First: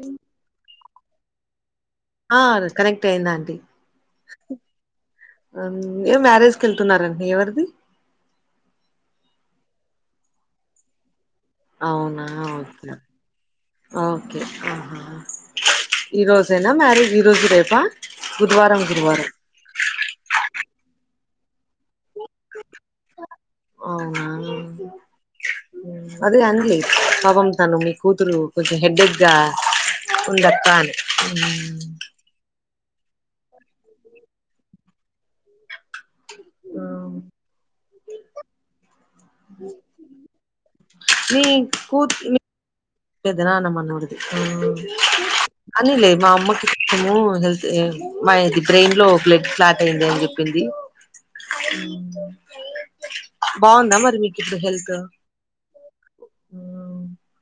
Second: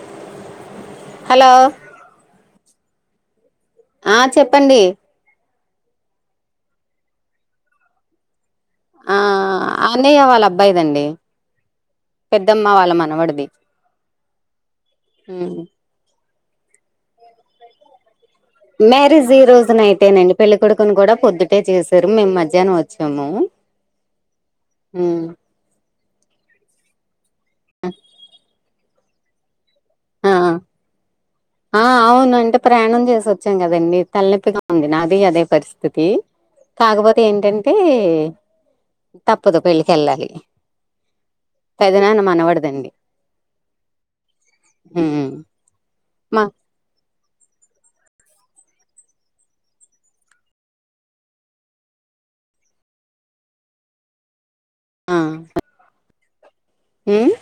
ఉమ్ hello connect అయిందాంటి ఆ చెప్పండి ఏ మ్యారేజ్కి వెళ్తున్నారండి ఎవరిది ఆ అన్నయ్య వాళ్ళ అబ్బాయిదండి అవునా పెద్దమ్మ వాళ్ళ ఓకే ఓకే ఆహా ఉమ్ ఈ రోజేనా మ్యారేజ్ ఈ రోజు రేపా బుధవారం గురువారం మ్యారేజ్ ఈ రోజును నైటెనండి పెళ్ళికొడుకుని కూడా పొద్దుటే చేస్ రు మేము మధ్యాహ్నం వచ్చాము అవునా హ్మ్. ఉమ్ అదే అంజలి పాపం తను మీ కూతురు కొంచెం హెడ్డేక్ గా ఆ ఉందక్క అన ఉమ్ ఆ అవును అంటే ప్రయాణం చేసోచ్చాం కదండి తలనొప్పిగా ఉంది నాది అదే పరిస్థితి హ్మ్. కాకపోతే ఏంటంటే తప్పదు పెళ్ళికి వెళ్ళాలి పెదనాన్న మనవడిదండి పెదనాన్న మనవడిది ఉమ్ అనిలే మా అమ్మ కి త హెల్త్ మాది బ్రెయిన్ లో బ్లడ్ క్లాట్ అయింది అని చెప్పింది ఉమ్ బాగుందా మరి మీక్ ఇప్పుడు హెల్త్ ఉమ్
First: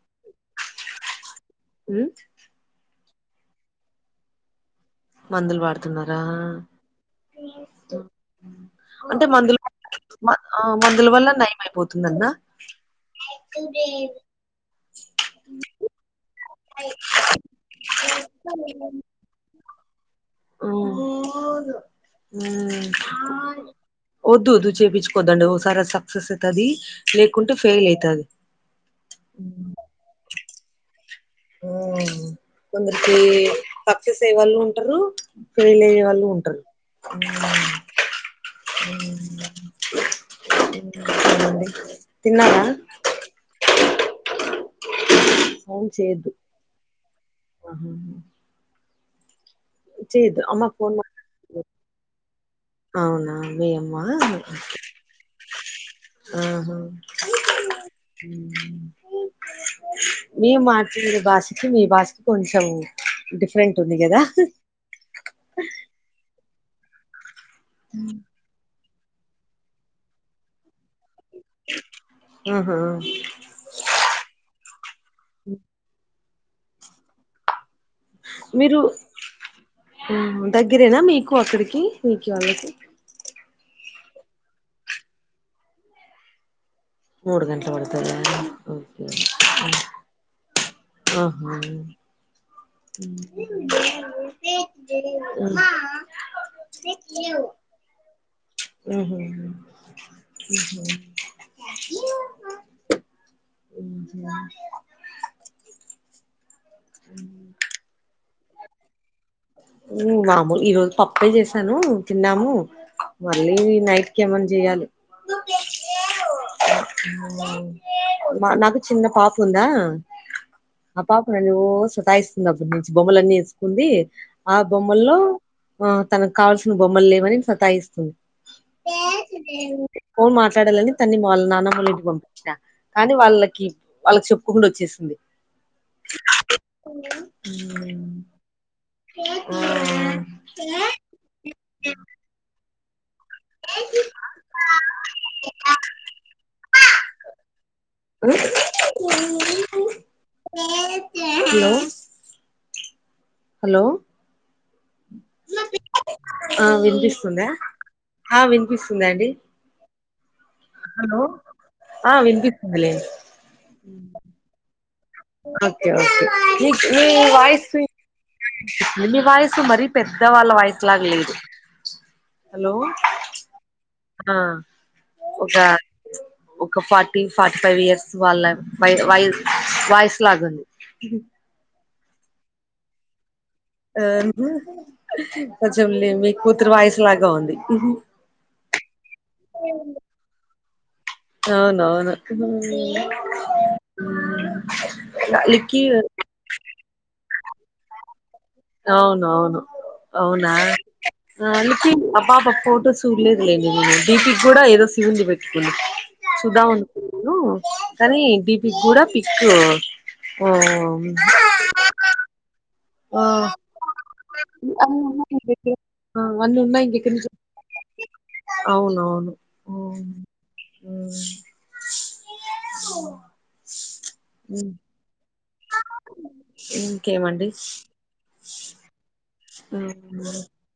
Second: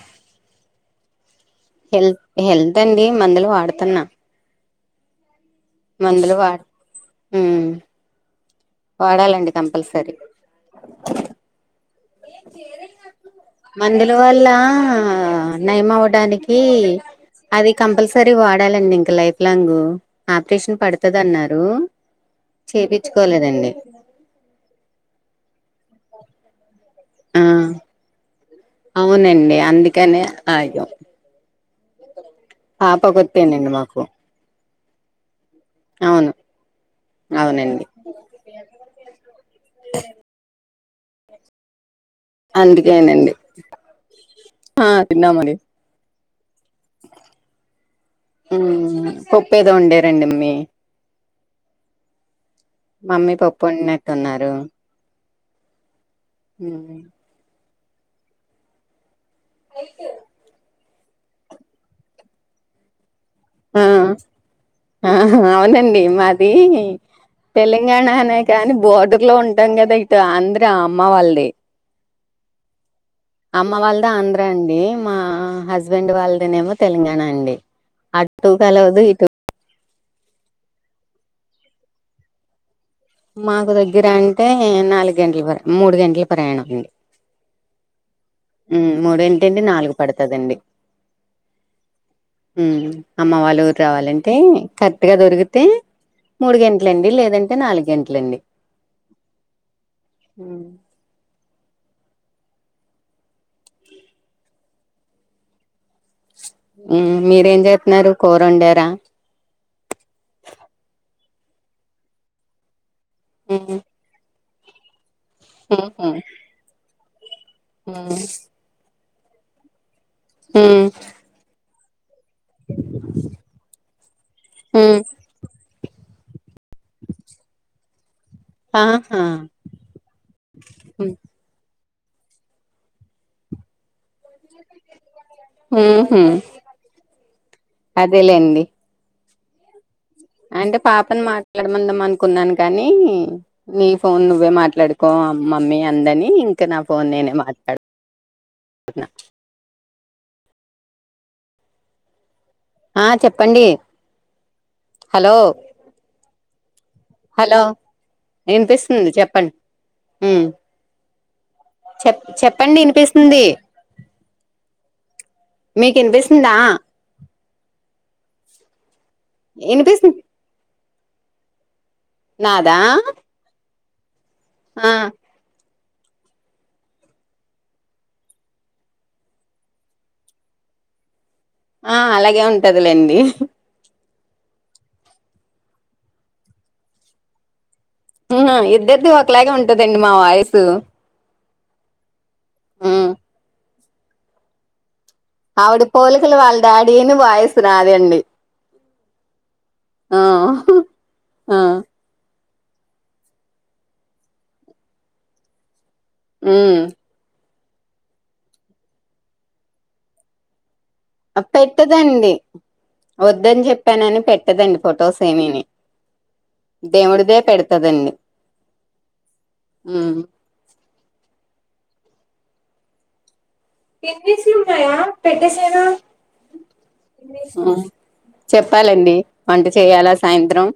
హెల్ హెల్త్ అండి మందులు వాడుతున్నా మందులు వాడుతున్నారా మందులు వాడు ఉమ్ అంటే వాడాలండి మందులు కంపల్సరీ మ ఆ మందుల వల్ల నయం అయిపోతుందంటనా మందుల వల్ల నయం అవ్వడానికి అది కంపల్సరీ వాడాలండి ఇంక లైఫ్ లాంగ్ ఆపరేషన్ పడుతదన్నారు ఉమ్ వద్దు వద్దు చేయిించుకోద్దండి ఒక సారి అది సక్సెస్ అవుతది ఆ లేకుంటే ఫెయిల్ అయితాది అవునండి అందుకనే ఆగాం ఉమ్ కొందరికి పాపకొత్తేనండి మాకు సక్సెస్ అయ్యే వాళ్ళు ఉంటారు ఫెయిల్ అయ్యే వాళ్ళు అవును ఉంటారు అవునండి ఉమ్ ఇంకెంటండి అందుకేనండి ఆ తిన్నామండి ఫోన్ చేయదు అ హా ఉమ్ పప్పు ఏదో వండారండి చేయదు మమ్మీ అమ్మ ఫోన్ మాట్లాడుతుంది అవునా మమ్మీ పప్పు మీ అమ్మా వండినట్టున్నారు ఒకే ఆహా ఉమ్ ఉమ్ నే మాట్లాడే భాష కి మీ భాషకి కొంచం ఆ ఆ అవునండి మా ది తెలంగాణనే కానీ బోర్డర్ లో ఉంటాం కదా ఇటు ఆంధ్ర అమ్మ వాళ్ళది ఆహ అమ్మ వాళ్ళది ఆంధ్ర అండి మా హస్బెండ్ వాళ్ళదేమో తెలంగాణ అండి అటు మీరు కలవదు ఇటు దగ్గరేనా మీకు అక్కడికి మీకు వాళ్ళకి మాకు దగ్గర అంటే నాలుగు గంటల మూడు గంటల ప్రయాణం అండి మూడు గంటలు పడుతది మూడు ఏంటండి నాలుగు పడుతదండి ఆ అమ్మ వాళ్ళ ఊరు రావాలంటే కరెక్ట్ గా దొరికితే మూడు గంటలండి లేదంటే నాలుగు గంటలండి ఉహ ఉమ్, అ మీరేం చెతున్నారు కూరండార మ్ మామూలు ఈ రోజు పప్పే చేసాను తిన్నాము మళ్ళీ ఉమ్, నైట్కి ఏమన్నా చెయాలి ఉహు ఉమ్ బ నాకు చిన్న పాప ఉందా ఉ ఆ పాప నన్ను సతాయిస్తుంది అప్పుడు నుంచి బొమ్మలన్నీ వేసుకుంది ఆ ఉ బొమ్మల్లో ఆ తనకు కావాల్సిన బొమ్మలు లేవని సతాయిస్తుంది ఆహా పోన్ మాట్లాడాలని తన్ని వాళ్ళ నాన్నమ్మోలి పంపించిన కానీ వాళ్ళకి వాళ్ళకి చెప్పుకుండా వచ్చేసింది హు హు అదే లేండి అ అంటే పాపను మాట్లాడమందాం అనుకున్నాను కానీ నీ హలో ఫోన్ నువ్వే మాట్లాడుకో మమ్మీ అందని ఇంకా నా ఫోన్ నేనే మాట్లాడుకు హలో ఆ చెప్పండి హలో ఆ వినిపిస్తుందా హలో ఆ వినిపిస్తుంది అండి ఉమ్ హలో ఆ చెప్ చెప్పండి వినిపిస్తుంది లే వినిపిస్తుంది ఓకే మీకు వినిపిస్తుందా ఒకే నీ వాయసు [unintelligible] మీ వాయిసు మరి వినిపిస్తుంది పెద్ద వాళ్ళ వాయిసులా లేదు హలో నాదా ఆ ఆ ఒక ఒక పార్టీ ఫార్టీఫైవ్ ఇయర్స్ వల్ల వయ వాయిసులాగా ఉంది హుహ్ ఆ అలాగే ఉంటదిలేండి హుహ్ కొంచెం మీ మీ కూతురు వాయిస్ లాగా ఉంది హుహ్ ఇద్దరిది ఒకలాగే ఉంటదండి మా వాయిస్ అవును అవును ఆవిడ పోలికలు వాళ్ళ డాడీ ను వాయిస్ నాదండి అవును అవును ఆ! అవునా ఆ! [unintelligible] పాప ఫోటో చూడలేదులేండి నేను డీపీ కూడా ఏదో శివునిది పెట్టుకుంది చూద్దాం హ్మ్. అనుకుంటున్న కానీ డీపీ కూడా పిక్కు ఉ ఉ పెట్టదండి ఆ వొద్దని చెప్పనని పెట్టదండి ఫొటోస్ ఏమి ను అవి అన్ని ఉన్నాయి ఇంకేడించి అవును అవును హ్మ్. [inaudible] ఇంకేమండి [inaudible] చెప్పాలండి వంట ఉ చేయాలా ఉ సాయంత్రం?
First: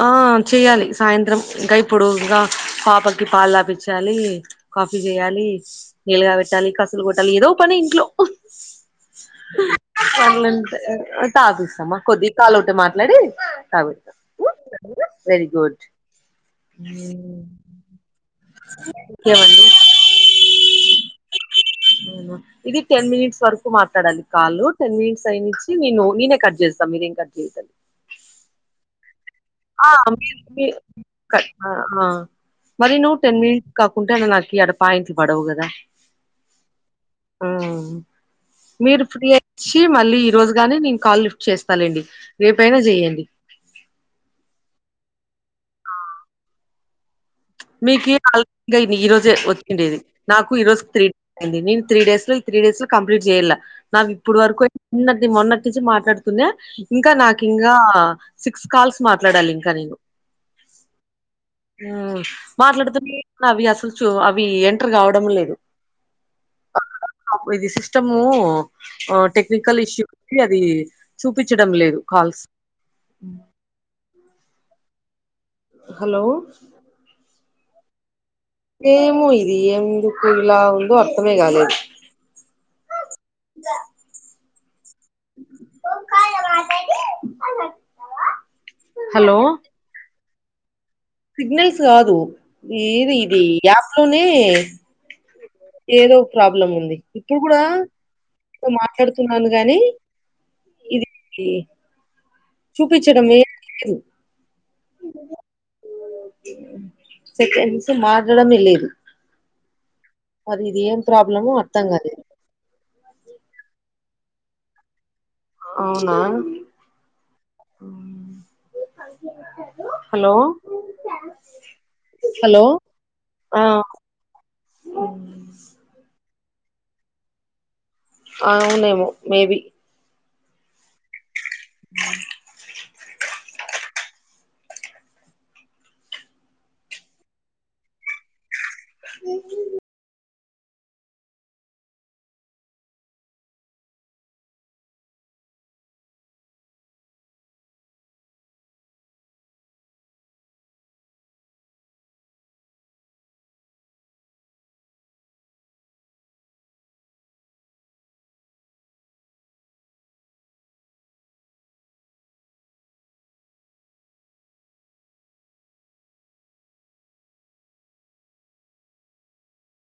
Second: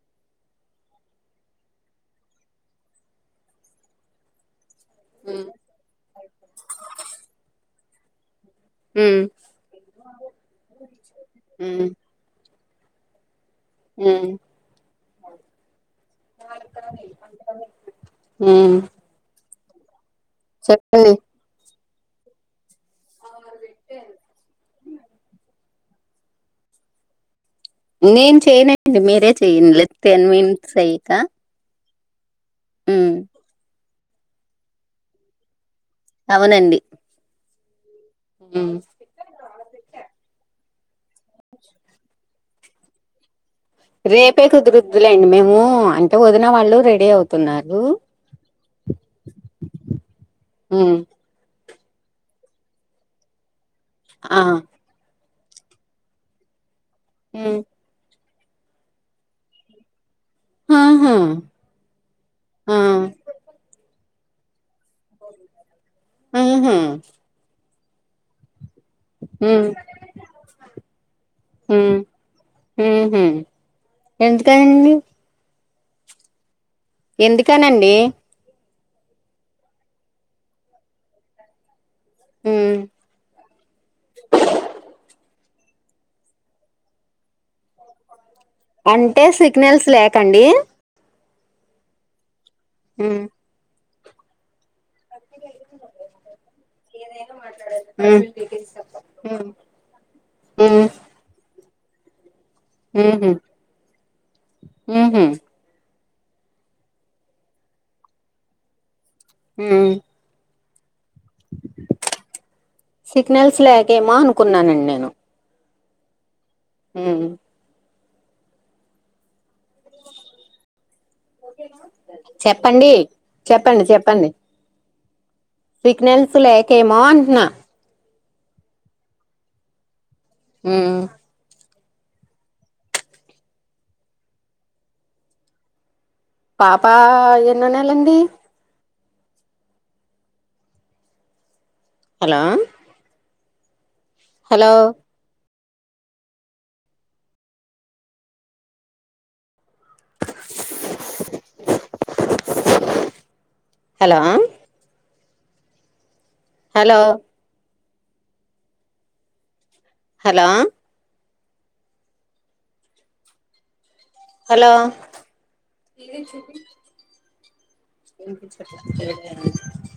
ఆ చెయ్యాలి సాయ సాయంత్రం ఇంకా ఇప్పుడు ఇంకా పాపకి పాలు తపించాలి కాఫీ చేయాలి నీళ్ళు కాగాపెట్టాలి కసలు కొట్టాలే ఏదో ఓ పని ఇంట్లో హు హ్మ్. [inaudible] టాబ్లెట్స్ అమ్మ కాల్ ఓటి మాట్లాడి ఉ వెరీ గుడ్ చెప్పాలే అవునా ఇది టెన్ మినిట్స్ వరకు మాట్లాడాలి కాలు, టెన్ మినిట్స్ అయిన్ తె నేను నేనే కట్ జేస్తా మీరేం కట్ చేయకండి నేన్ చేయన్లెండి మీరే చేయండి ఆ టెన్ మినిట్స్ అయ్యాక మళ్ళీ హ్మ్. నువ్ టెన్ మినిట్స్ కాకుంటే ఇంగ నకియాల పాయింట్లు పడవు గదా. అవునండి ఆ హ్మ్. మీరు ఫ్రీయే చ్చి మళ్ళీ ఈ రోజుగానే నేను కాల్ లిఫ్ట్ చేస్తాలేండి రేపైనా జేయండి. రేపే కుదురుద్దులేండి మేము, అంటే వదిన వాళ్ళు రెడీ అవుత్ మీకు [unintelligible] ఈ రోజే వచ్చిండేది నాకు ఈ రోజు హ్మ్ త్రీ డేస్ అయింది నేను త్రీ డేస్ లో ఇ త్రీ డేస్ లో కంప్లీట్ చేయలా, నాగిప్పుడు ఆ వరకు ఉన్న నే మొన్నటి నుంచి మాట్లాడుతున్న ఇంకా హ్మ్ నాకింగా సిక్స్ కాల్స్ మాట్లాడాలింకా నేను ఊ ఆహా ఆ మాట్లాడుతుంది నవ్య సూచు అవి ఎన్ టరు కావడం గుడ లేదు, ఆహా ఇది సిస్టమూ ఆ హ్మ్ టెక్నికల్ ఇష్యూ ఉంది, అది చూపిచడం లేదు కాల్స్ ఉమ్ హు ఎందుకండి హలో ఎందుకనండి? ఏమో ఇది ఎందుకు ఇలా ఉందో అర్థమే కాలేదు. ఉమ్ మా అంటే సిగ్నల్స్ లేకండి సిగ్నల్స్ కాదు ఏది హ్మ్ ఇది యాప్ లోనే ఏదో ప్రాబ్లం ఉంది ఇప్పుడు గుడా హ్మ్ ఒ మాట్లాడుతున్నాను హ్మ్ గాని హ్మ్ ఇదేంది ఊహూ చూపిచడమేమ్ లేదు ఊహూ సెకండ్స్ మారడమేలేదు ఉమ్ పదిఇదిఏం సిగ్నల్స్ లేకేమో అనుకున్నానండి నేను అవునా హ్మ్ హలో హలో చెప్పండీ చెప్పండి చెప్పండి ఉమ్ సిగ్నల్స్ లేకేమో అంటున్నా ఆవునేమో మే బి ఉమ్ ఉమ్ హ్మ్ పాపా ఎన్నో నెలండి అ hello hello hello hello hello hello విన్పించట్ల ఏదో [unintelligible]